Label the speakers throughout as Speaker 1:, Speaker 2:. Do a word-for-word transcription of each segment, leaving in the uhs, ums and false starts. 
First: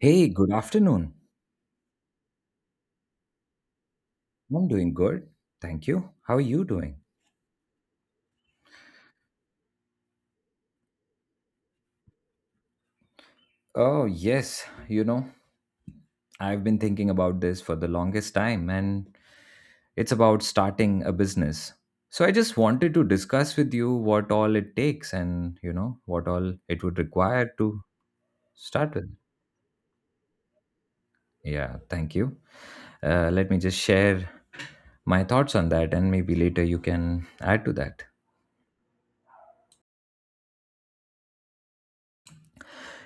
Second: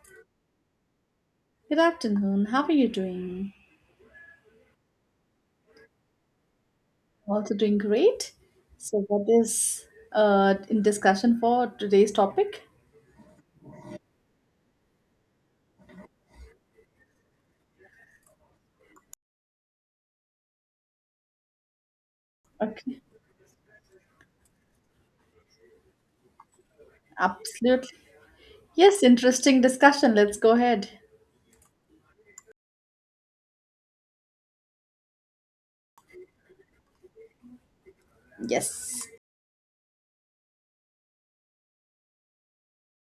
Speaker 1: Hey, good afternoon.
Speaker 2: Good afternoon. How are you doing?
Speaker 1: I'm doing good. Thank you. How are you doing?
Speaker 2: Also doing great. So, what is uh, in discussion for today's topic?
Speaker 1: Oh, yes. You know, I've been thinking about this for the longest time, and it's about starting a business. So I just wanted
Speaker 2: Okay,
Speaker 1: to discuss with you what all it takes and, you know, what all it would require to
Speaker 2: absolutely.
Speaker 1: start
Speaker 2: Yes,
Speaker 1: with.
Speaker 2: interesting discussion. Let's go ahead.
Speaker 1: Yeah, thank you. Uh, let me just share my thoughts on that, and maybe later you can add to that.
Speaker 2: Yes.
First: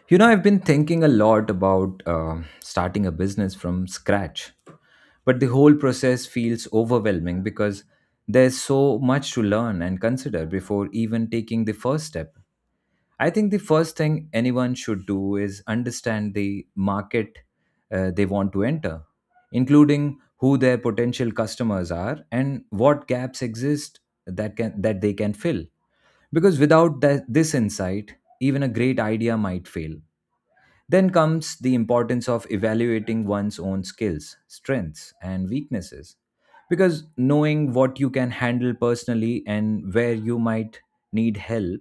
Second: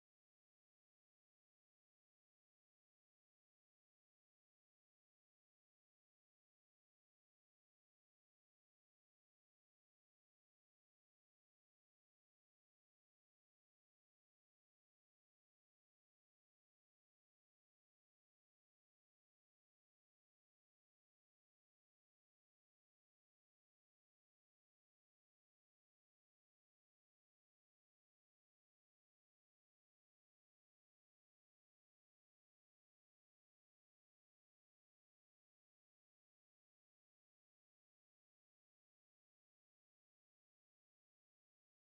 Speaker 1: You know, I've been thinking a lot about uh, starting a business from scratch, but the whole process feels overwhelming because there's so much to learn and consider before even taking the first step. I think the first thing anyone should do is understand the market uh, they want to enter, including who their potential customers are and what gaps exist that can that they can fill. Because without that, this insight, even a great idea might fail. Then comes the importance of evaluating one's own skills, strengths, and weaknesses. Because knowing what you can handle personally and where you might need help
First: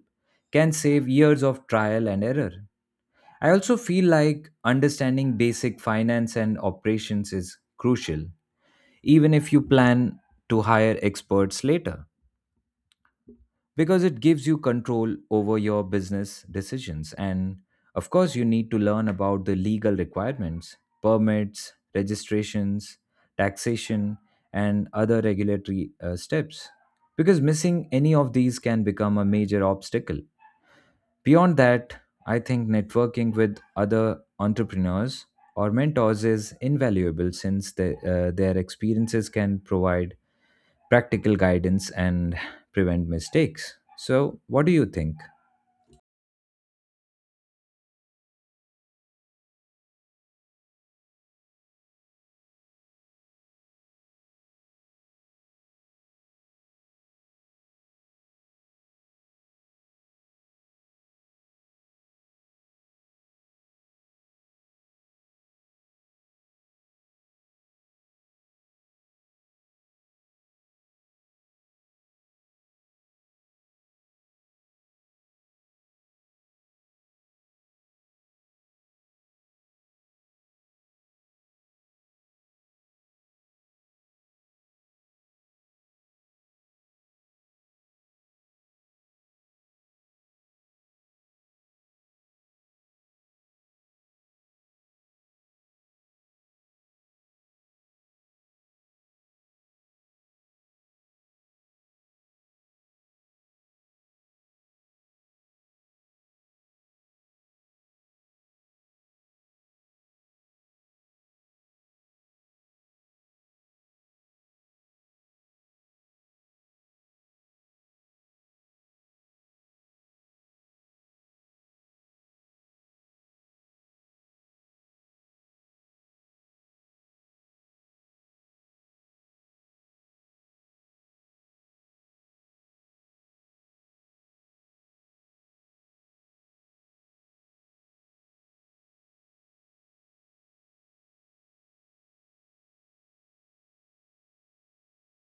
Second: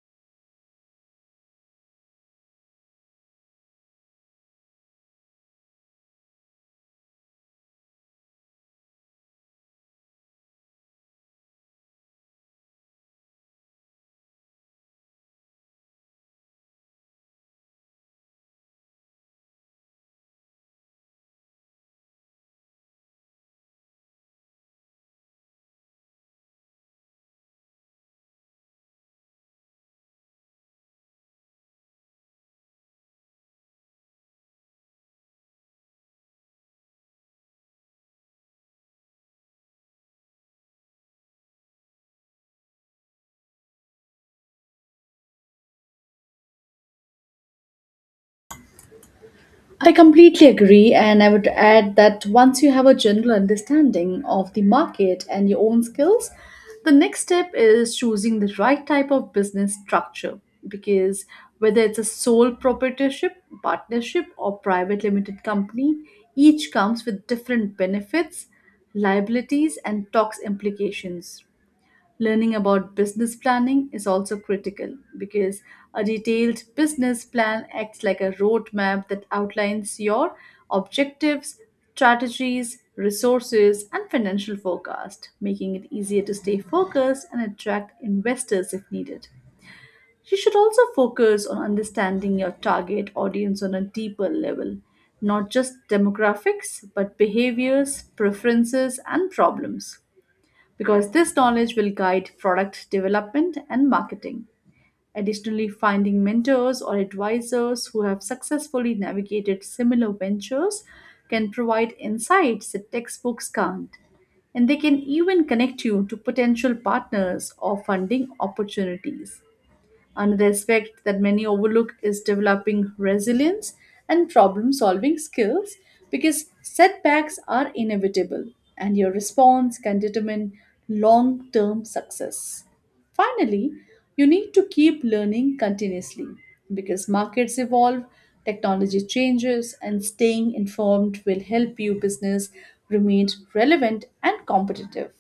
Speaker 1: can save years of trial and error. I also feel like understanding basic finance and operations is crucial, even if you plan to hire experts later because it gives you control over your business decisions. And of course, you need to learn about the legal requirements, permits, registrations, taxation, and other regulatory uh, steps because missing any of these can become a major obstacle. Beyond that, I think networking with other entrepreneurs or mentors is invaluable since the, uh, their experiences can provide practical guidance and prevent mistakes. So, what do you think?
Speaker 2: I completely agree, and I would add that once you have a general understanding of the market and your own skills, the next step is choosing the right type of business structure because whether it's a sole proprietorship, partnership, or private limited company, each comes with different benefits, liabilities, and tax implications. Learning about business planning is also critical because a detailed business plan acts like a roadmap that outlines your objectives, strategies, resources, and financial forecast, making it easier to stay focused and attract investors if needed. You should also focus on understanding your target audience on a deeper level, not just demographics, but behaviors, preferences, and problems because this knowledge will guide product development and marketing. Additionally, finding mentors or advisors who have successfully navigated similar ventures can provide insights that textbooks can't. And they can even connect you to potential partners or funding opportunities. Another aspect that many overlook is developing resilience and problem solving skills because setbacks are inevitable and your response can determine long term success. Finally, you need to keep learning continuously because markets evolve, technology changes, and staying informed will help your business remain relevant and competitive.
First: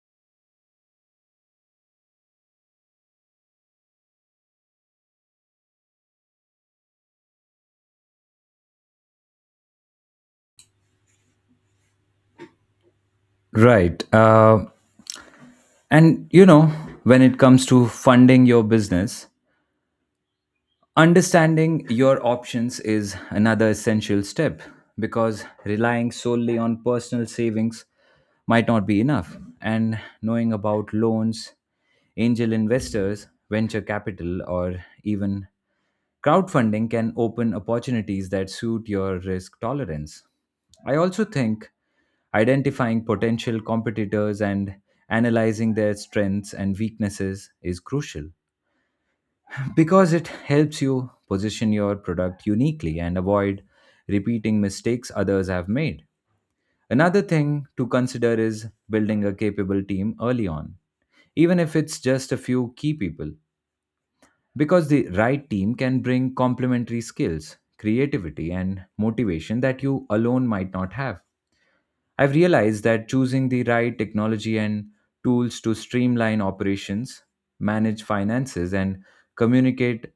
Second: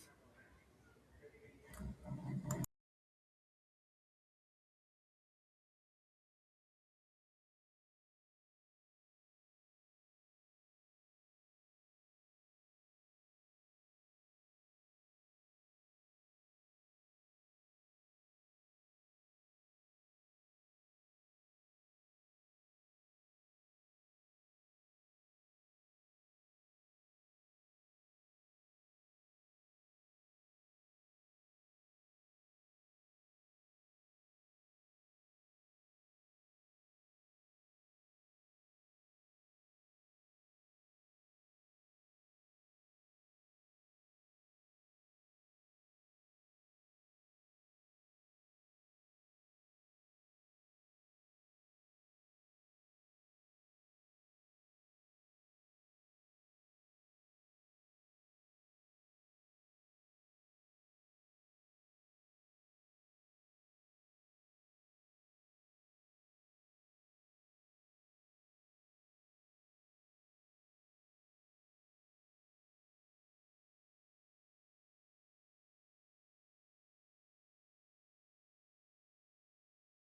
Speaker 1: Right. Uh, and you know, when it comes to funding your business, understanding your options is another essential step because relying solely on personal savings might not be enough. And knowing about loans, angel investors, venture capital, or even crowdfunding can open opportunities that suit your risk tolerance. I also think identifying potential competitors and analyzing their strengths and weaknesses is crucial because it helps you position your product uniquely and avoid repeating mistakes others have made. Another thing to consider is building a capable team early on, even if it's just a few key people. Because the right team can bring complementary skills, creativity, and motivation that you alone might not have. I've realized that choosing the right technology and tools to streamline operations, manage finances, and communicate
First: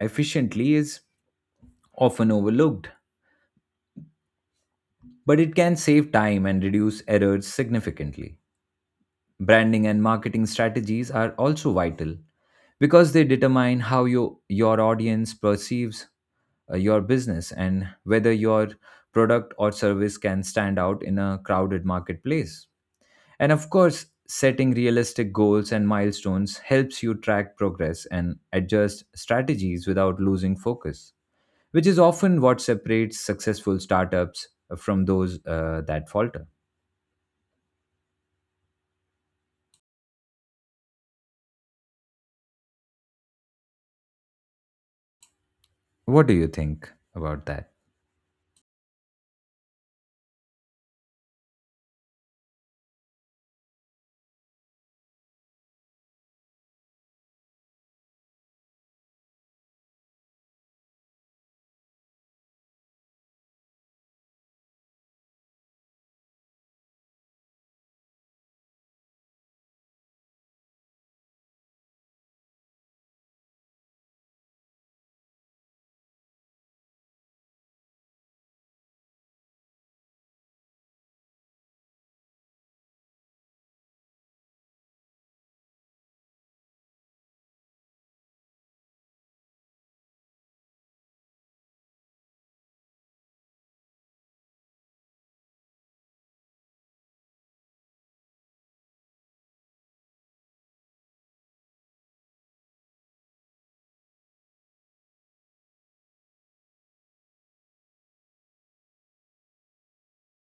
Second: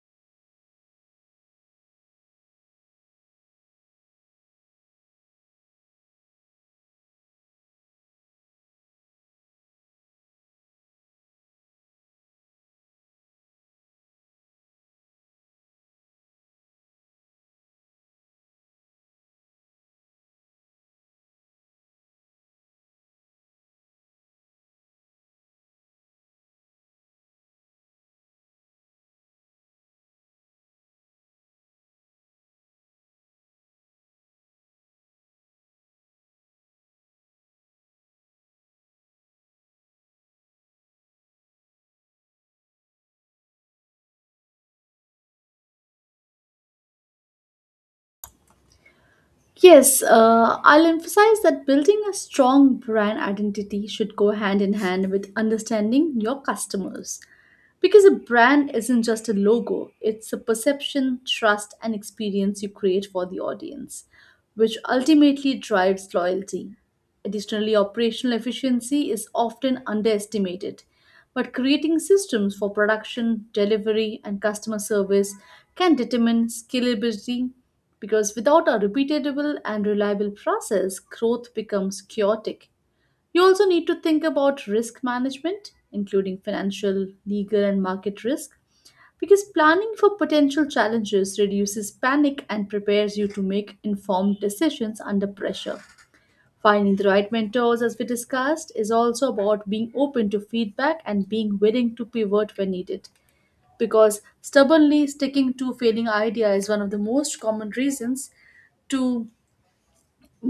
Speaker 1: efficiently is often overlooked, but it can save time and reduce errors significantly. Branding and marketing strategies are also vital because they determine how you, your audience perceives uh, your business and whether your product or service can stand out in a crowded marketplace. And of course, setting realistic goals and milestones helps you track progress and adjust strategies without losing focus, which is often what separates successful startups from those uh, that falter. What do you think about that?
Speaker 2: Yes, uh, I'll emphasize that building a strong brand identity should go hand in hand with understanding your customers. Because a brand isn't just a logo, it's a perception, trust, and experience you create for the audience, which ultimately drives loyalty. Additionally, operational efficiency is often underestimated, but creating systems for production, delivery, and customer service can determine scalability because without a repeatable and reliable process, growth becomes chaotic. You also need to think about risk management, including financial, legal, and market risk, because planning for potential challenges reduces panic and prepares you to make informed decisions under pressure. Finding the right mentors, as we discussed, is also about being open to feedback and being willing to pivot when needed. Because stubbornly sticking to failing idea is one of the most common reasons to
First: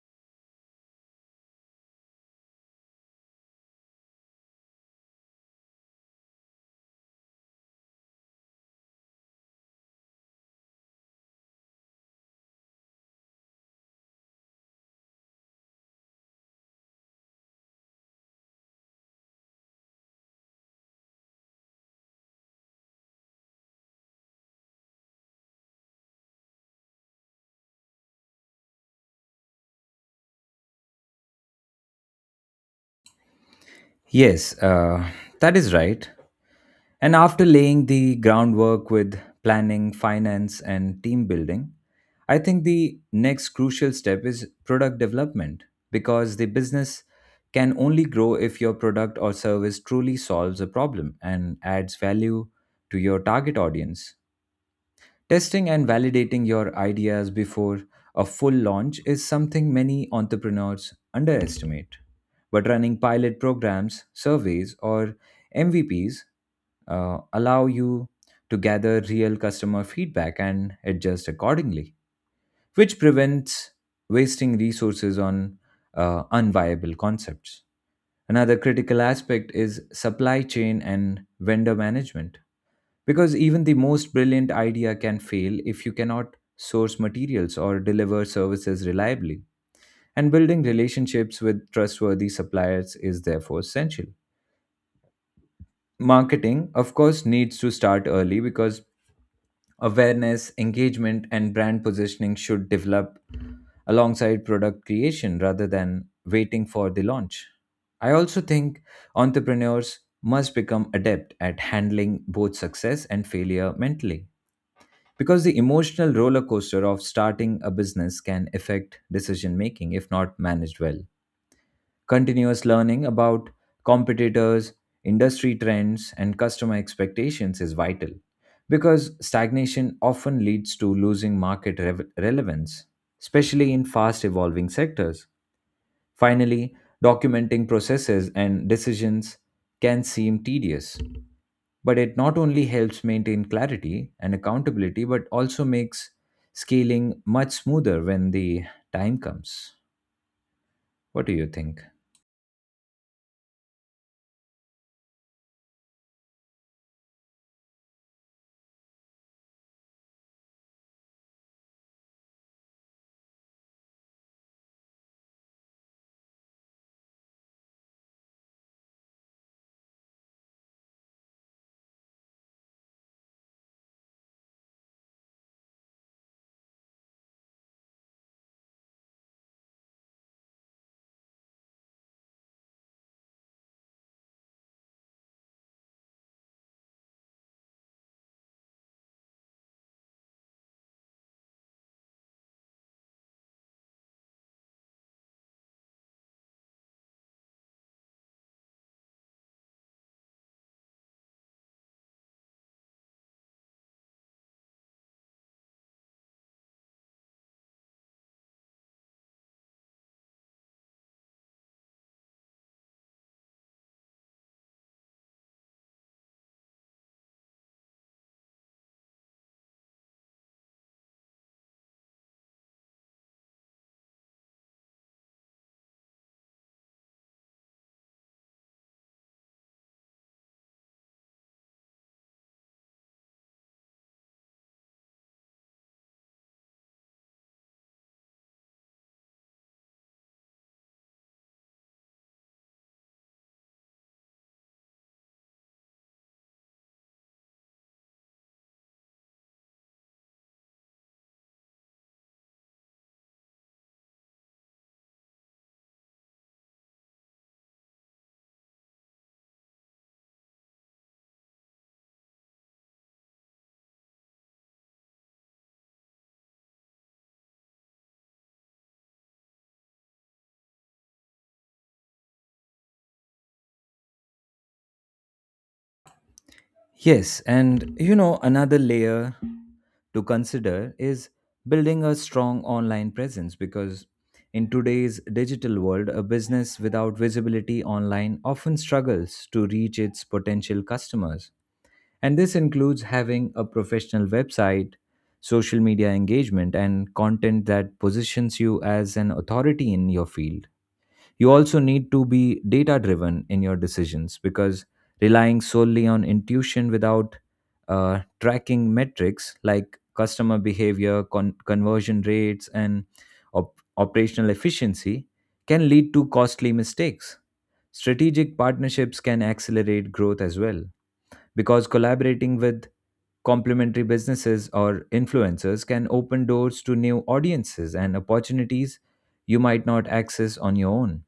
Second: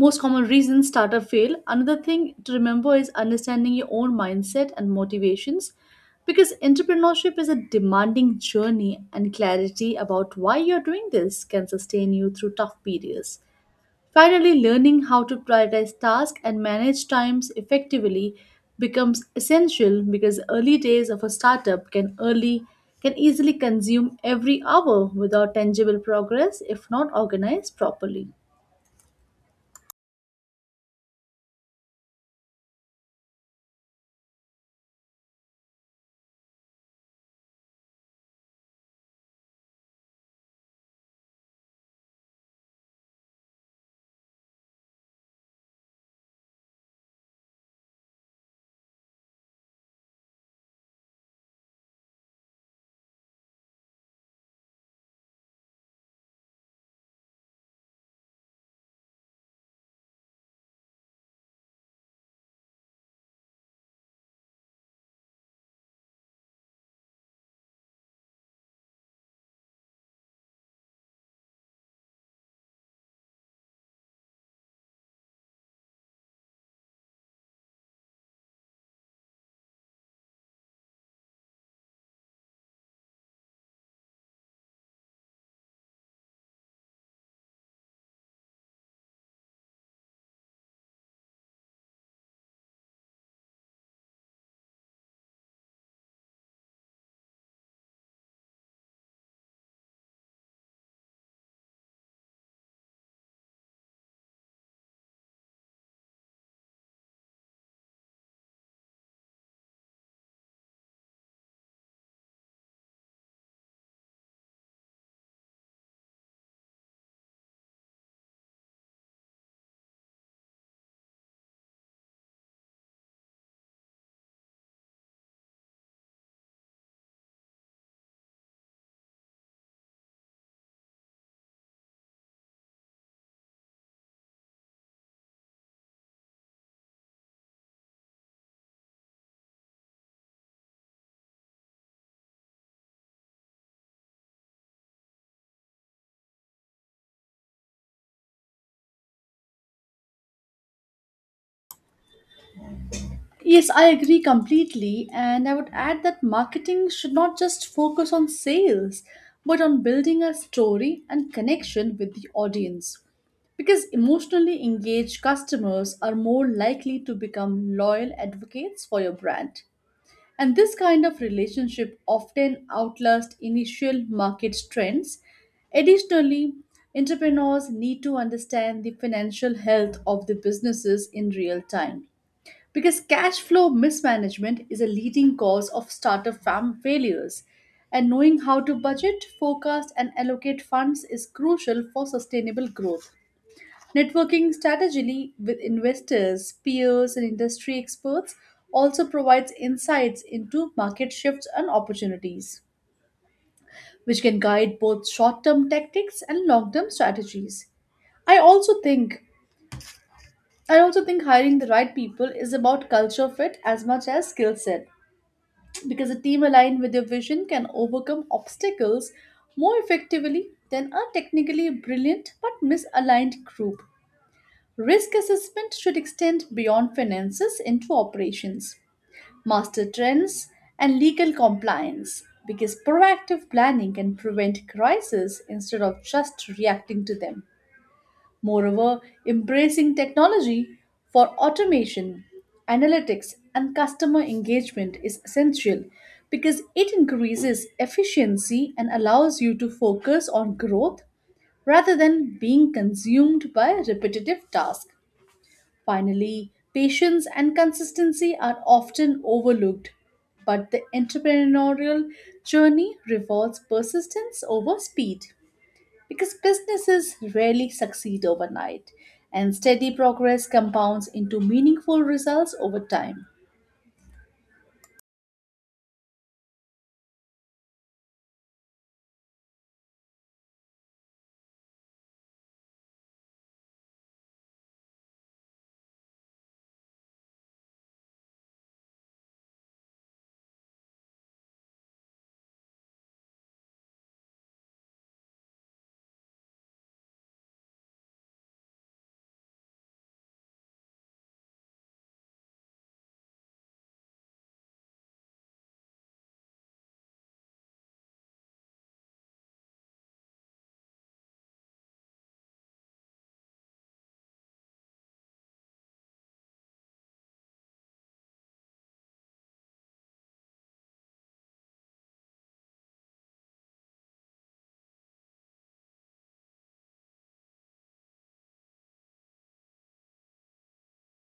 Speaker 2: most common reasons startup fail. Another thing to remember is understanding your own mindset and motivations because entrepreneurship is a demanding journey and clarity about why you're doing this can sustain you through tough periods. Finally, learning how to prioritize tasks and manage times effectively becomes essential because early days of a startup can early can easily consume every hour without tangible progress if not organized properly.
Speaker 1: Yes, uh, that is right. And after laying the groundwork with planning, finance, and team building, I think the next crucial step is product development because the business can only grow if your product or service truly solves a problem and adds value to your target audience. Testing and validating your ideas before a full launch is something many entrepreneurs underestimate. But running pilot programs, surveys, or M V Ps uh, allow you to gather real customer feedback and adjust accordingly, which prevents wasting resources on uh, unviable concepts. Another critical aspect is supply chain and vendor management because even the most brilliant idea can fail if you cannot source materials or deliver services reliably. And building relationships with trustworthy suppliers is therefore essential. Marketing, of course, needs to start early because awareness, engagement, and brand positioning should develop alongside product creation rather than waiting for the launch. I also think entrepreneurs must become adept at handling both success and failure mentally because the emotional roller coaster of starting a business can affect decision making if not managed well. Continuous learning about competitors, industry trends, and customer expectations is vital because stagnation often leads to losing market rev- relevance, especially in fast evolving sectors. Finally, documenting processes and decisions can seem tedious, but it not only helps maintain clarity and accountability, but also makes scaling much smoother when the time comes. What do you think?
Speaker 2: Yes, I agree completely. And I would add that marketing should not just focus on sales, but on building a story and connection with the audience. Because emotionally engaged customers are more likely to become loyal advocates for your brand. And this kind of relationship often outlasts initial market trends. Additionally, entrepreneurs need to understand the financial health of the businesses in real time because cash flow mismanagement is a leading cause of startup fam failures, and knowing how to budget, forecast, and allocate funds is crucial for sustainable growth. Networking strategically with investors, peers, and industry experts also provides insights into market shifts and opportunities, which can guide both short-term tactics and long-term strategies. I also think I also think hiring the right people is about culture fit as much as skill set because a team aligned with your vision can overcome obstacles more effectively than a technically brilliant but misaligned group. Risk assessment should extend beyond finances into operations, master trends, and legal compliance because proactive planning can prevent crises instead of just reacting to them. Moreover, embracing technology for automation, analytics, and customer engagement is essential because it increases efficiency and allows you to focus on growth rather than being consumed by repetitive tasks. Finally, patience and consistency are often overlooked, but the entrepreneurial journey rewards persistence over speed because businesses rarely succeed overnight, and steady progress compounds into meaningful results over time.
Speaker 1: Yes, and you know, another layer to consider is building a strong online presence because in today's digital world, a business without visibility online often struggles to reach its potential customers. And this includes having a professional website, social media engagement, and content that positions you as an authority in your field. You also need to be data driven in your decisions because relying solely on intuition without uh, tracking metrics like customer behavior, con- conversion rates, and op- operational efficiency can lead to costly mistakes. Strategic partnerships can accelerate growth as well because collaborating with complementary businesses or influencers can open doors to new audiences and opportunities you might not access on your own.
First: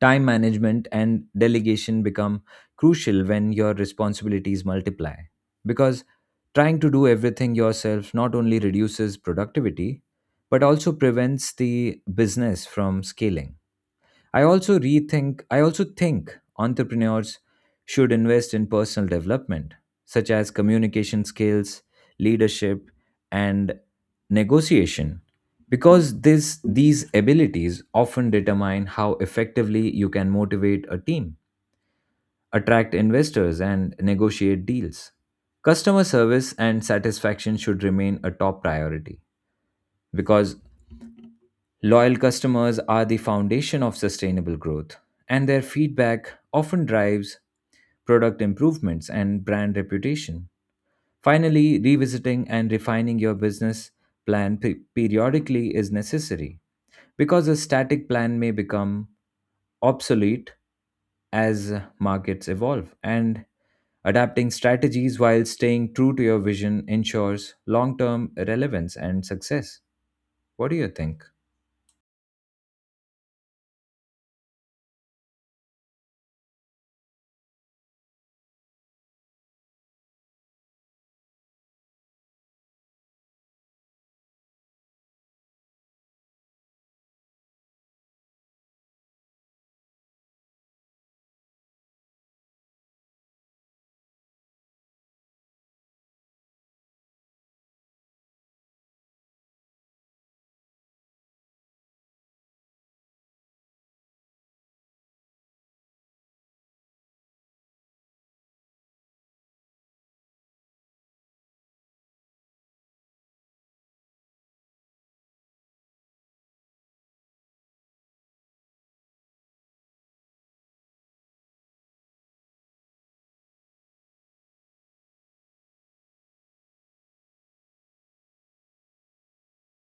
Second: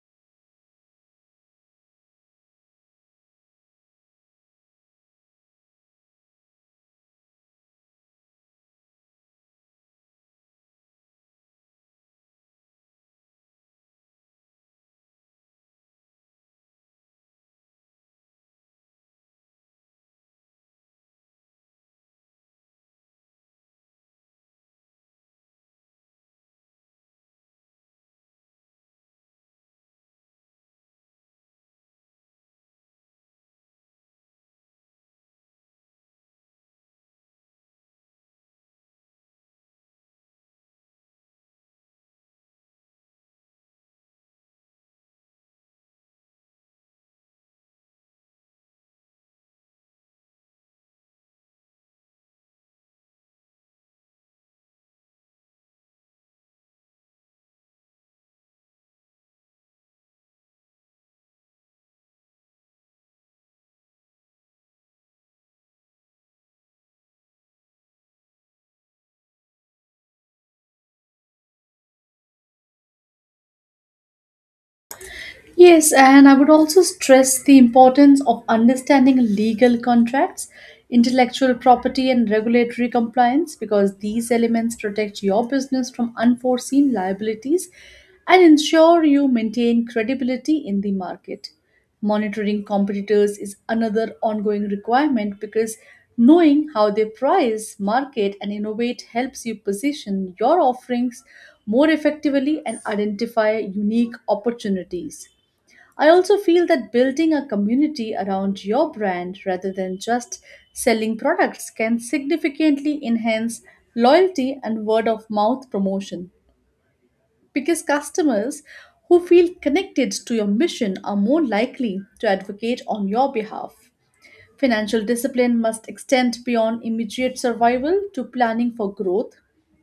Speaker 1: Time management and delegation become crucial when your responsibilities multiply because trying to do everything yourself not only reduces productivity but also prevents the business from scaling. I also rethink I also think entrepreneurs should invest in personal development such as communication skills, leadership and negotiation because this these abilities often determine how effectively you can motivate a team, attract investors and negotiate deals. Customer service and satisfaction should remain a top priority because loyal customers are the foundation of sustainable growth, and their feedback often drives product improvements and brand reputation. Finally, revisiting and refining your business plan pe- periodically is necessary because a static plan may become obsolete as markets evolve and adapting strategies while staying true to your vision ensures long-term relevance and success. What do you think?
Speaker 2: Yes, and I would also stress the importance of understanding legal contracts, intellectual property, and regulatory compliance because these elements protect your business from unforeseen liabilities and ensure you maintain credibility in the market. Monitoring competitors is another ongoing requirement because knowing how they price, market, and innovate helps you position your offerings more effectively and identify unique opportunities. I also feel that building a community around your brand rather than just selling products can significantly enhance loyalty and word of mouth promotion because customers who feel connected to your mission are more likely to advocate on your behalf. Financial discipline must extend beyond immediate survival to planning for growth,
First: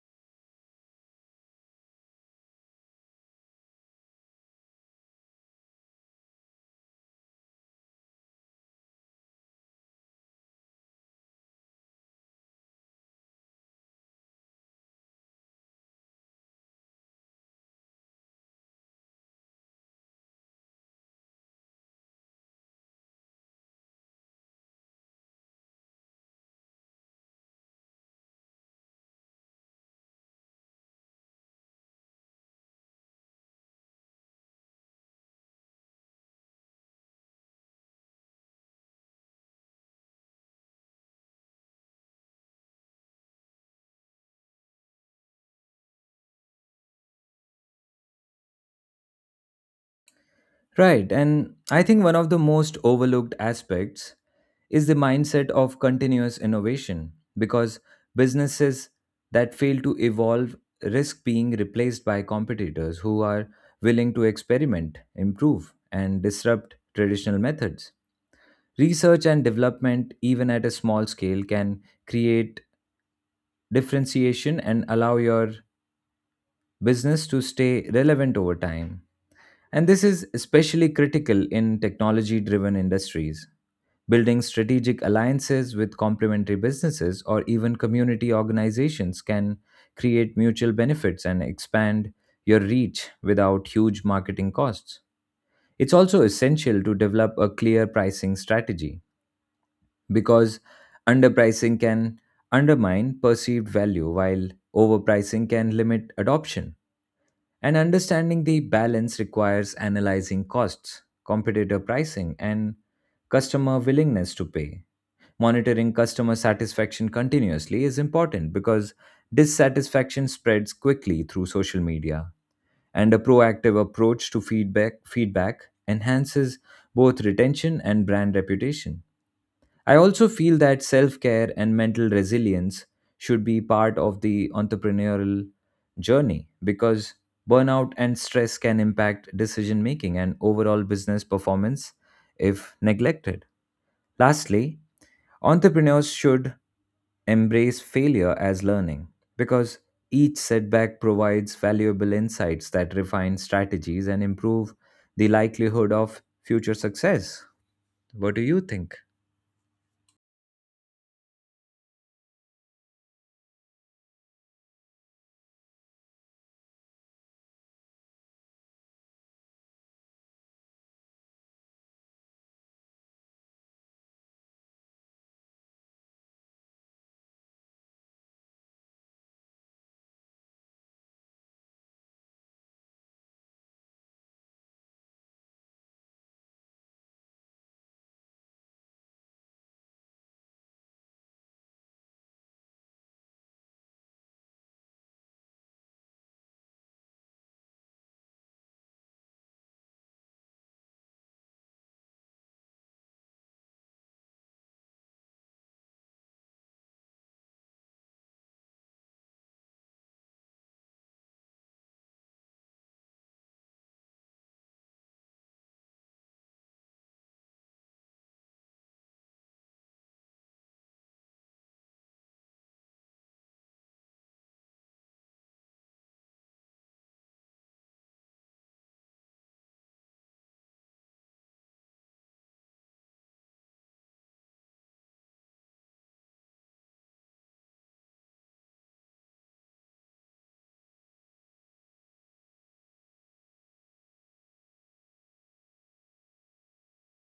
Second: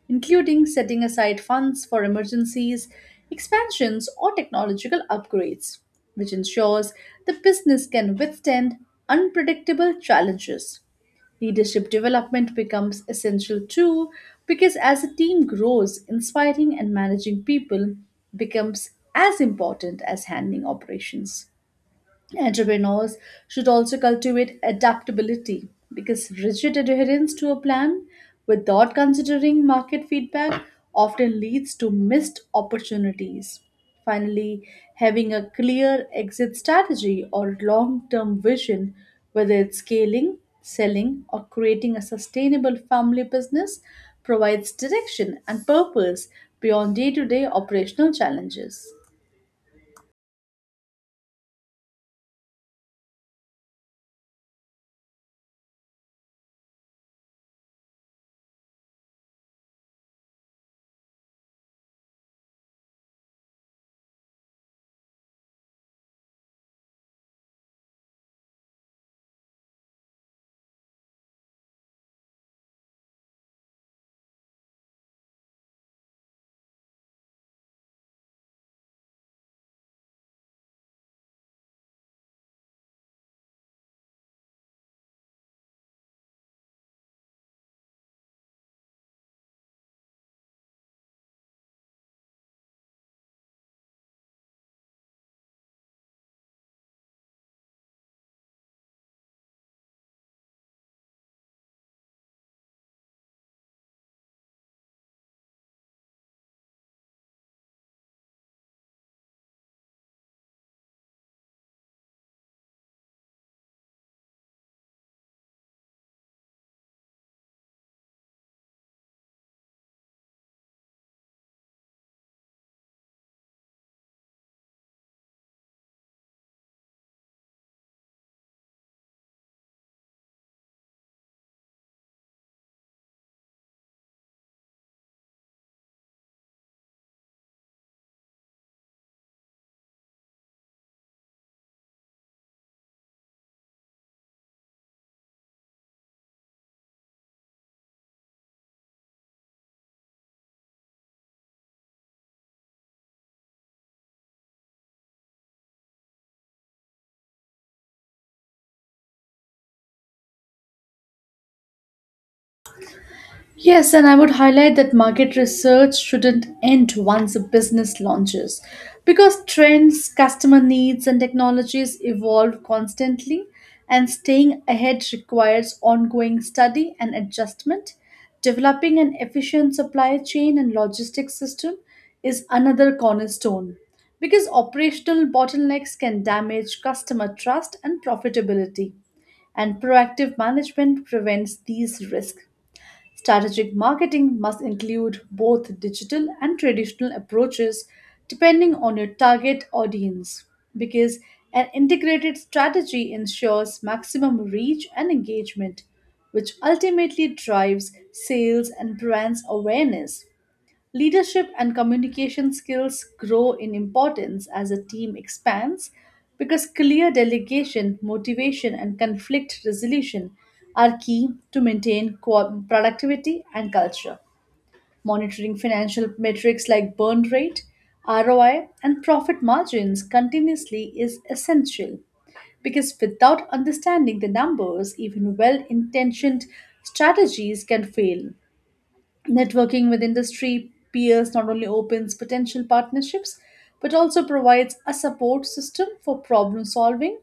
Speaker 2: including setting aside funds for emergencies, expansions, or technological upgrades, which ensures the business can withstand unpredictable challenges. Leadership development becomes essential too, because as a team grows, inspiring and managing people becomes as important as handling operations. Entrepreneurs should also cultivate adaptability because rigid adherence to a plan without considering market feedback often leads to missed opportunities. Finally, having a clear exit strategy or long term vision, whether it's scaling, selling, or creating a sustainable family business, provides direction and purpose beyond day to day operational challenges.
Speaker 1: Right, and I think one of the most overlooked aspects is the mindset of continuous innovation because businesses that fail to evolve risk being replaced by competitors who are willing to experiment, improve, and disrupt traditional methods. Research and development, even at a small scale, can create differentiation and allow your business to stay relevant over time. And this is especially critical in technology driven industries. Building strategic alliances with complementary businesses or even community organizations can create mutual benefits and expand your reach without huge marketing costs. It's also essential to develop a clear pricing strategy because underpricing can undermine perceived value while overpricing can limit adoption. And understanding the balance requires analyzing costs, competitor pricing, and customer willingness to pay. Monitoring customer satisfaction continuously is important because dissatisfaction spreads quickly through social media, and a proactive approach to feedback, feedback enhances both retention and brand reputation. I also feel that self care and mental resilience should be part of the entrepreneurial journey because burnout and stress can impact decision making and overall business performance if neglected. Lastly, entrepreneurs should embrace failure as learning because each setback provides valuable insights that refine strategies and improve the likelihood of future success. What do you think?
Speaker 2: Yes, and I would highlight that market research shouldn't end once a business launches because trends, customer needs, and technologies evolve constantly, and staying ahead requires ongoing study and adjustment. Developing an efficient supply chain and logistics system is another cornerstone because operational bottlenecks can damage customer trust and profitability and proactive management prevents these risks. Strategic marketing must include both digital and traditional approaches depending on your target audience because an integrated strategy ensures maximum reach and engagement, which ultimately drives sales and brands awareness. Leadership and communication skills grow in importance as a team expands because clear delegation, motivation, and conflict resolution are key to maintain co- productivity and culture. Monitoring financial metrics like burn rate, R O I, and profit margins continuously is essential because without understanding the numbers, even well intentioned strategies can fail. Networking with industry peers not only opens potential partnerships but also provides a support system for problem solving,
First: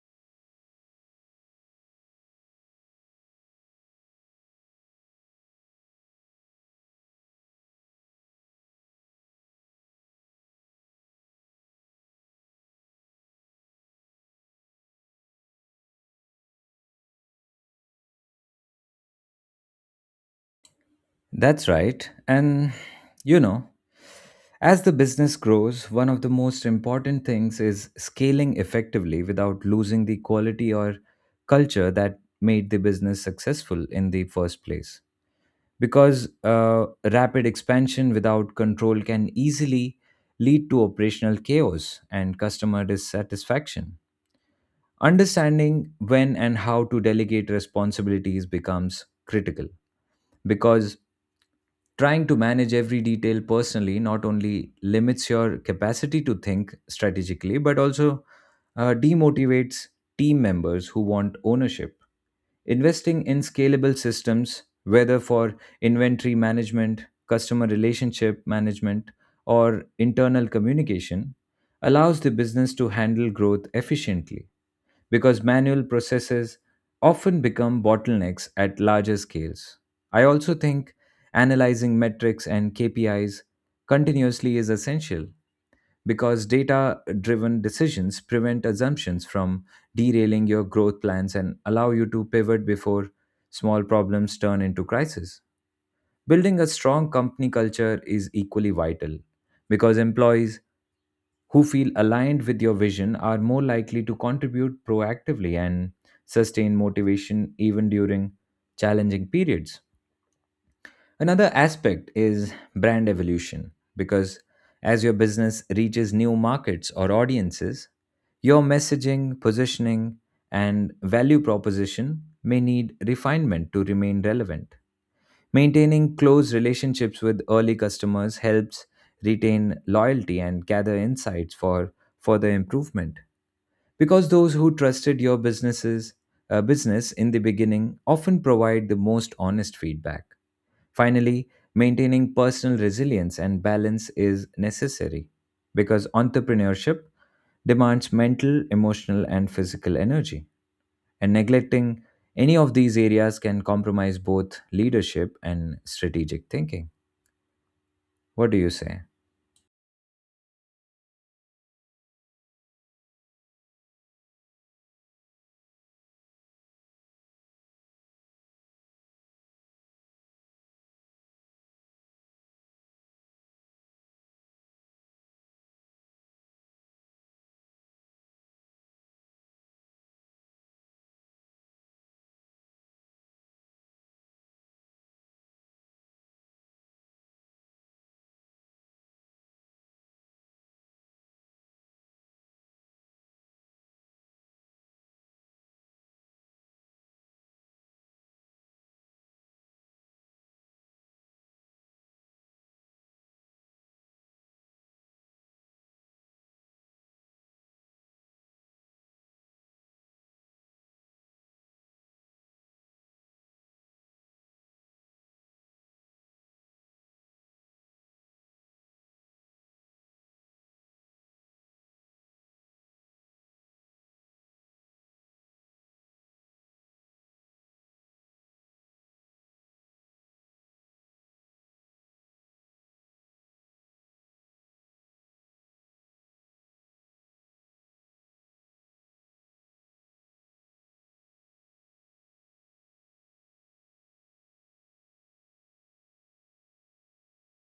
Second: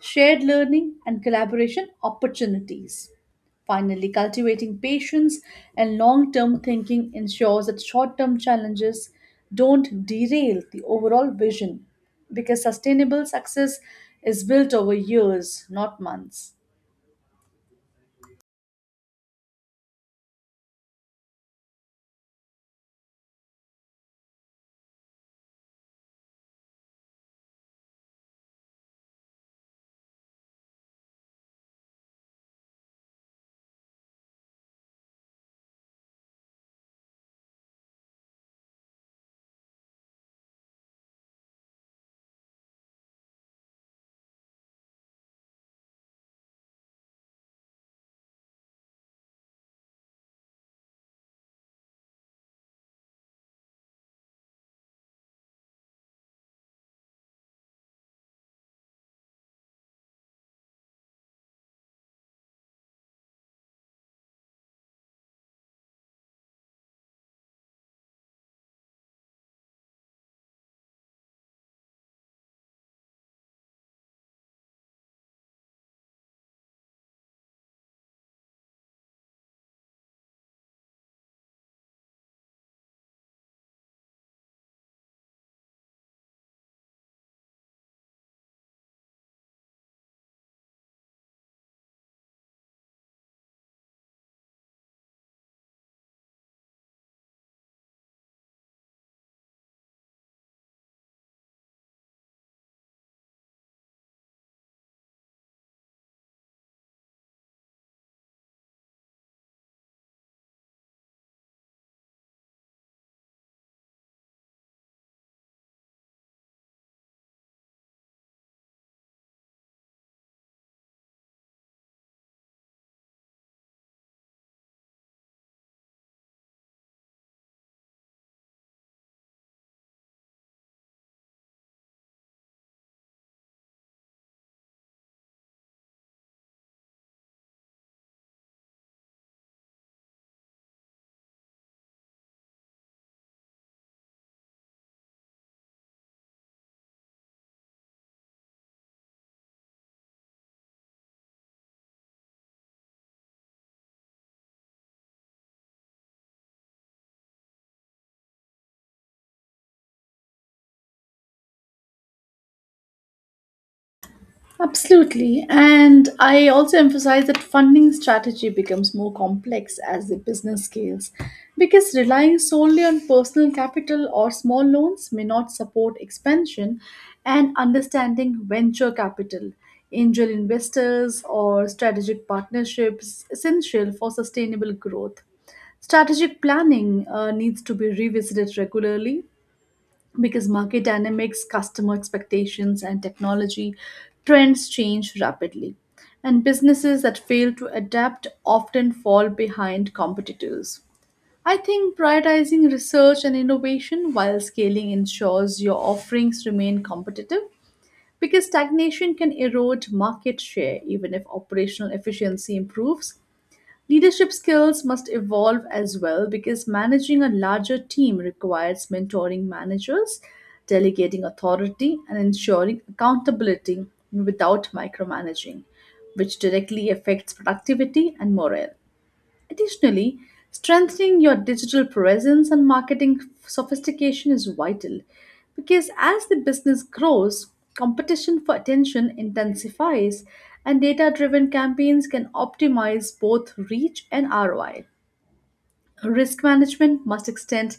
Speaker 2: shared learning, and collaboration opportunities. Finally, cultivating patience and long term thinking ensures that short term challenges don't derail the overall vision because sustainable success is built over years, not months.
Speaker 1: That's right. And you know, as the business grows, one of the most important things is scaling effectively without losing the quality or culture that made the business successful in the first place. Because uh, rapid expansion without control can easily lead to operational chaos and customer dissatisfaction. Understanding when and how to delegate responsibilities becomes critical because trying to manage every detail personally not only limits your capacity to think strategically, but also uh, demotivates team members who want ownership. Investing in scalable systems, whether for inventory management, customer relationship management, or internal communication, allows the business to handle growth efficiently because manual processes often become bottlenecks at larger scales. I also think analyzing metrics and K P Is continuously is essential because data driven decisions prevent assumptions from derailing your growth plans and allow you to pivot before small problems turn into crisis. Building a strong company culture is equally vital because employees who feel aligned with your vision are more likely to contribute proactively and sustain motivation even during challenging periods. Another aspect is brand evolution because as your business reaches new markets or audiences, your messaging, positioning, and value proposition may need refinement to remain relevant. Maintaining close relationships with early customers helps retain loyalty and gather insights for further improvement. Because those who trusted your businesses, uh, business in the beginning often provide the most honest feedback. Finally, maintaining personal resilience and balance is necessary because entrepreneurship demands mental, emotional, and physical energy. And neglecting any of these areas can compromise both leadership and strategic thinking. What do you say?
Speaker 2: Absolutely. And I also emphasize that funding strategy becomes more complex as the business scales because relying solely on personal capital or small loans may not support expansion and understanding venture capital, angel investors, or strategic partnerships is essential for sustainable growth. Strategic planning uh, needs to be revisited regularly because market dynamics, customer expectations, and technology trends change rapidly. And businesses that fail to adapt often fall behind competitors. I think prioritizing research and innovation while scaling ensures your offerings remain competitive because stagnation can erode market share even if operational efficiency improves. Leadership skills must evolve as well because managing a larger team requires mentoring managers, delegating authority, and ensuring accountability without micromanaging, which directly affects productivity and morale. Additionally, strengthening your digital presence and marketing sophistication is vital because as the business grows, competition for attention intensifies and data driven campaigns can optimize both reach and R O I. Risk management must extend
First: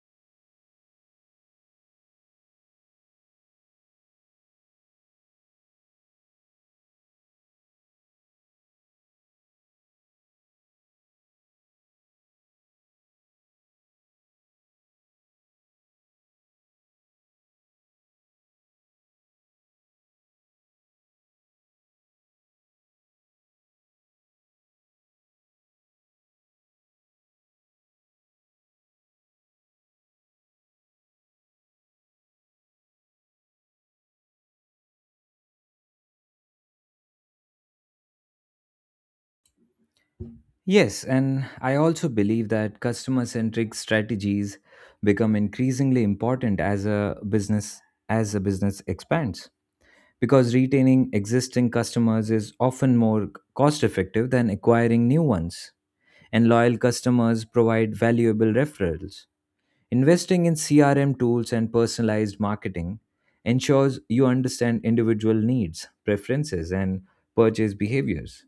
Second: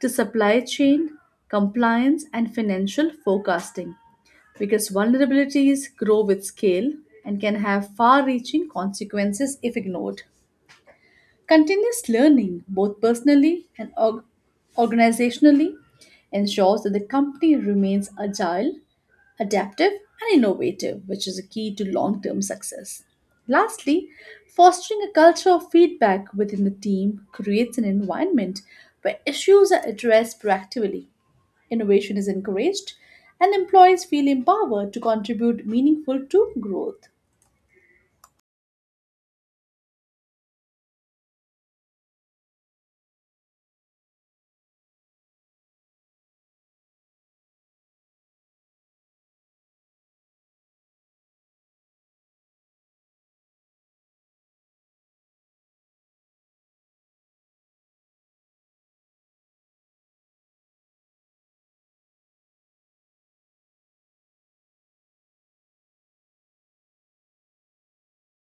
Speaker 2: to supply chain, compliance, and financial forecasting because vulnerabilities grow with scale and can have far reaching consequences if ignored. Continuous learning, both personally and org- organizationally, ensures that the company remains agile, adaptive, and innovative, which is a key to long term success. Lastly, fostering a culture of feedback within the team creates an environment where issues are addressed proactively, innovation is encouraged, and employees feel empowered to contribute meaningful to growth.
Speaker 1: Yes, and I also believe that customer centric strategies become increasingly important as a business as a business expands because retaining existing customers is often more cost effective than acquiring new ones and loyal customers provide valuable referrals. Investing in C R M tools and personalized marketing ensures you understand individual needs, preferences, and purchase behaviors,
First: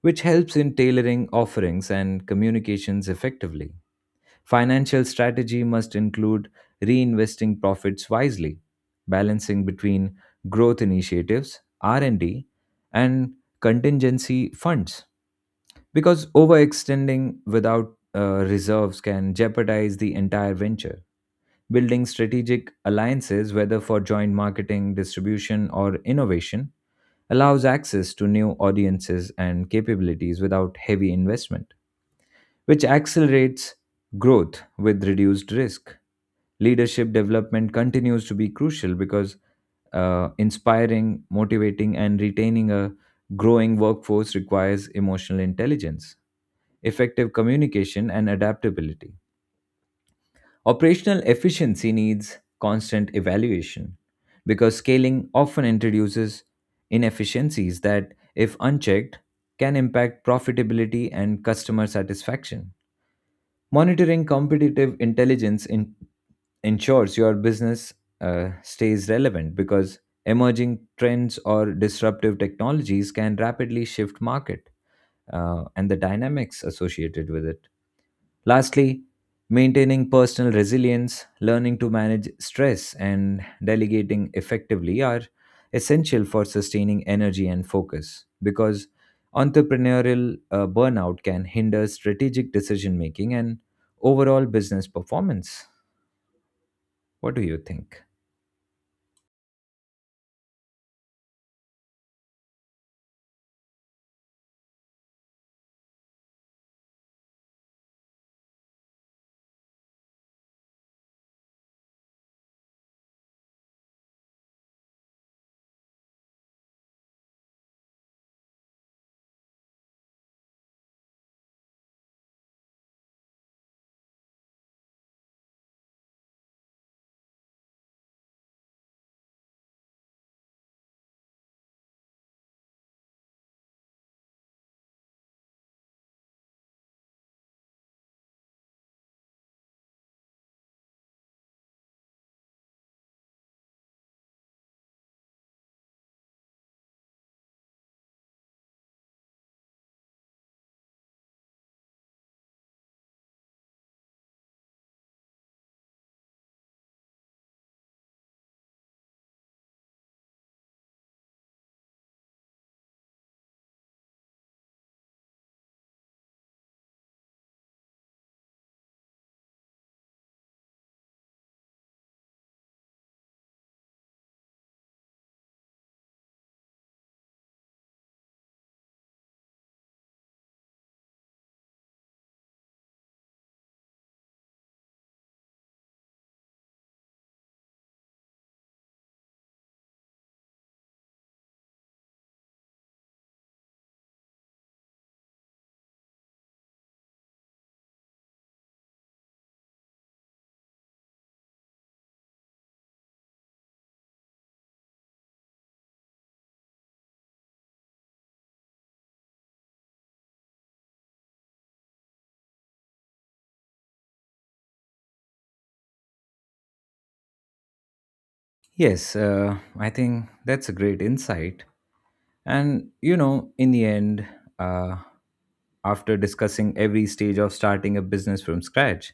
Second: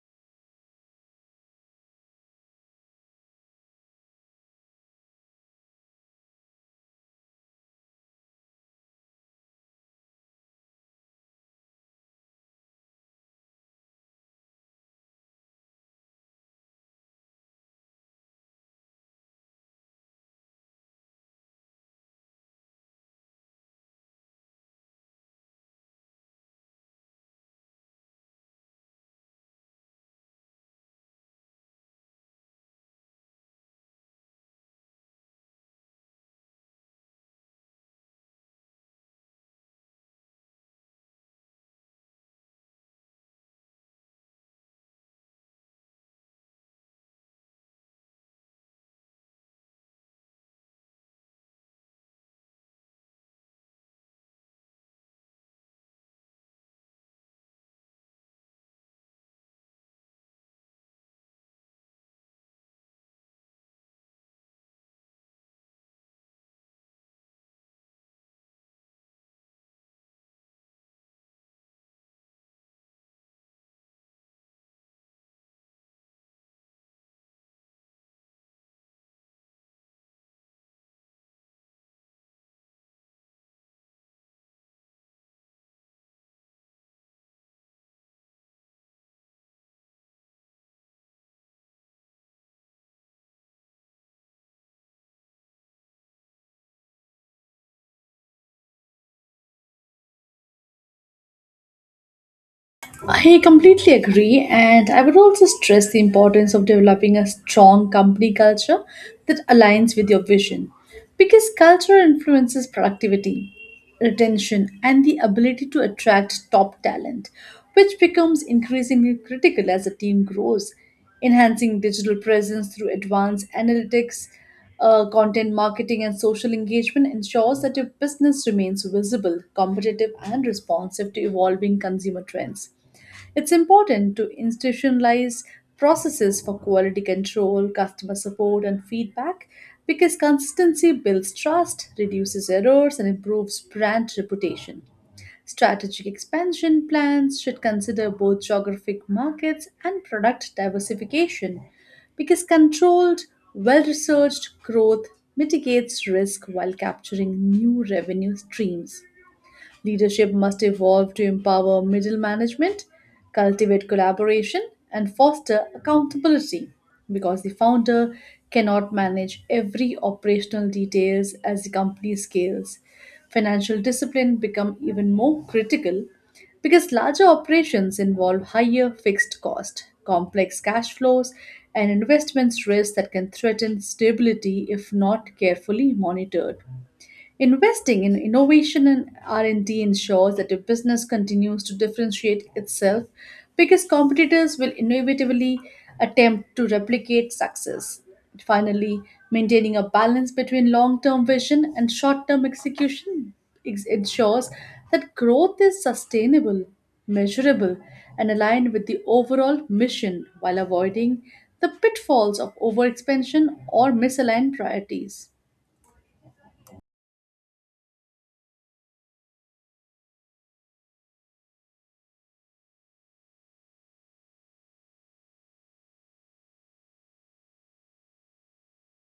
Speaker 1: which helps in tailoring offerings and communications effectively. Financial strategy must include reinvesting profits wisely, balancing between growth initiatives, R and D, and D, and contingency funds, because overextending without uh, reserves can jeopardize the entire venture. Building strategic alliances, whether for joint marketing, distribution, or innovation, allows access to new audiences and capabilities without heavy investment, which accelerates growth with reduced risk. Leadership development continues to be crucial because uh, inspiring, motivating, and retaining a growing workforce requires emotional intelligence, effective communication, and adaptability. Operational efficiency needs constant evaluation because scaling often introduces inefficiencies that, if unchecked, can impact profitability and customer satisfaction. Monitoring competitive intelligence in- ensures your business uh, stays relevant because emerging trends or disruptive technologies can rapidly shift market uh, and the dynamics associated with it. Lastly, maintaining personal resilience, learning to manage stress, and delegating effectively are essential for sustaining energy and focus because entrepreneurial uh, burnout can hinder strategic decision making and overall business performance. What do you think?
Speaker 2: I completely agree, and I would also stress the importance of developing a strong company culture that aligns with your vision. Because culture influences productivity, retention, and the ability to attract top talent, which becomes increasingly critical as the team grows. Enhancing digital presence through advanced analytics, uh, content marketing, and social engagement ensures that your business remains visible, competitive, and responsive to evolving consumer trends. It's important to institutionalize processes for quality control, customer support, and feedback because consistency builds trust, reduces errors, and improves brand reputation. Strategic expansion plans should consider both geographic markets and product diversification because controlled, well researched growth mitigates risk while capturing new revenue streams. Leadership must evolve to empower middle management, cultivate collaboration, and foster accountability because the founder cannot manage every operational details as the company scales. Financial discipline become even more critical because larger operations involve higher fixed cost, complex cash flows, and investments risk that can threaten stability if not carefully monitored. Investing in innovation and R and D ensures that your business continues to differentiate itself because competitors will inevitably attempt to replicate success. Finally, maintaining a balance between long-term vision and short-term execution ex- ensures that growth is sustainable, measurable, and aligned with the overall mission while avoiding the pitfalls of overexpansion or misaligned priorities.
Speaker 1: Yes, uh, I think that's a great insight. And, you know, in the end, uh, after discussing every stage of starting a business from scratch,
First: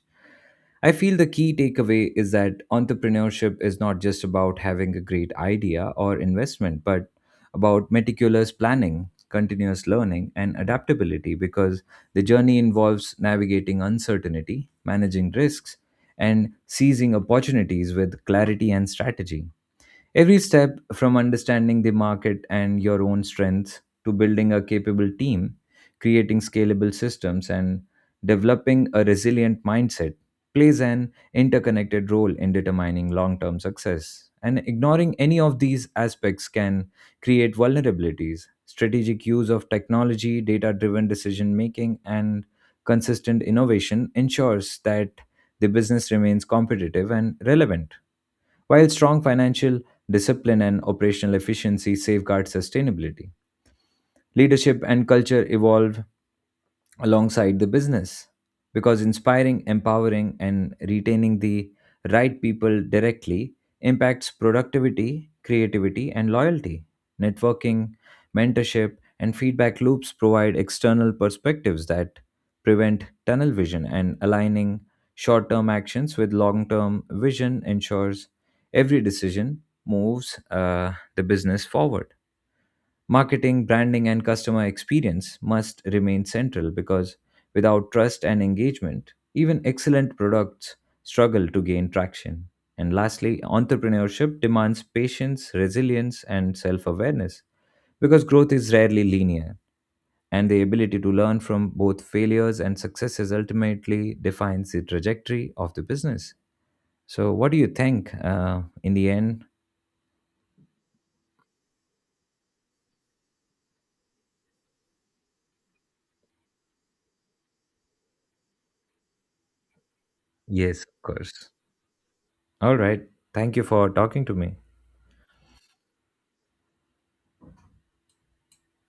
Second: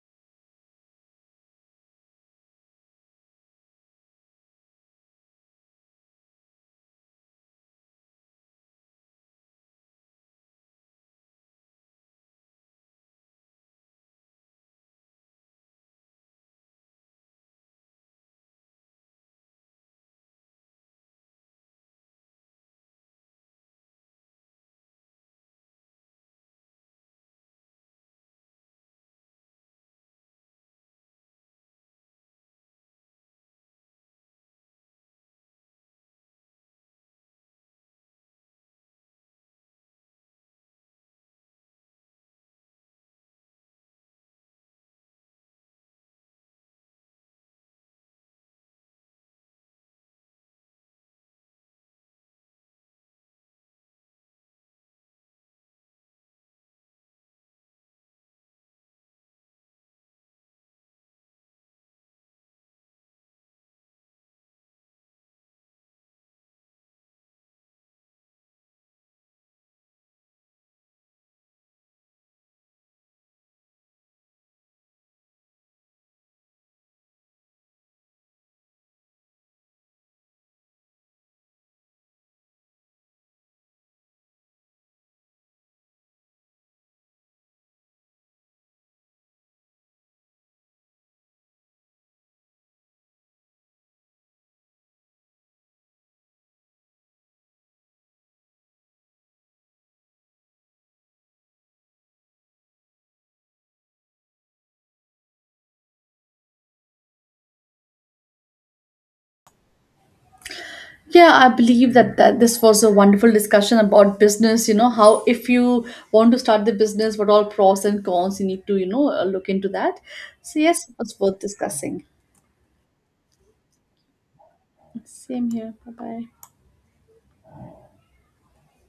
Speaker 1: I feel the key takeaway is that entrepreneurship is not just about having a great idea or investment, but about meticulous planning, continuous learning, and adaptability because the journey involves navigating uncertainty, managing risks, and seizing opportunities with clarity and strategy. Every step from understanding the market and your own strengths to building a capable team, creating scalable systems, and developing a resilient mindset plays an interconnected role in determining long term success. And ignoring any of these aspects can create vulnerabilities. Strategic use of technology, data driven decision making, and consistent innovation ensures that the business remains competitive and relevant while strong financial discipline and operational efficiency safeguard sustainability, leadership and culture evolve alongside the business because inspiring, empowering, and retaining the right people directly impacts productivity, creativity, and loyalty. Networking, mentorship, and feedback loops provide external perspectives that prevent tunnel vision and aligning short term actions with long term vision ensures every decision moves uh, the business forward. Marketing, branding, and customer experience must remain central because without trust and engagement, even excellent products struggle to gain traction. And lastly, entrepreneurship demands patience, resilience, and self awareness because growth is rarely linear, and the ability to learn from both failures and successes ultimately defines the trajectory of the business. So, what do you think uh, in the end?
Speaker 2: Yeah, I believe that, that this was a wonderful discussion about business. You know, how if you want to start the business, what all pros and cons you need to, you know, uh, look into that. So,
Speaker 1: Yes,
Speaker 2: yes, it
Speaker 1: of
Speaker 2: was worth
Speaker 1: course.
Speaker 2: discussing.
Speaker 1: All right. Thank you for talking to me.
Speaker 2: Same here. Bye bye.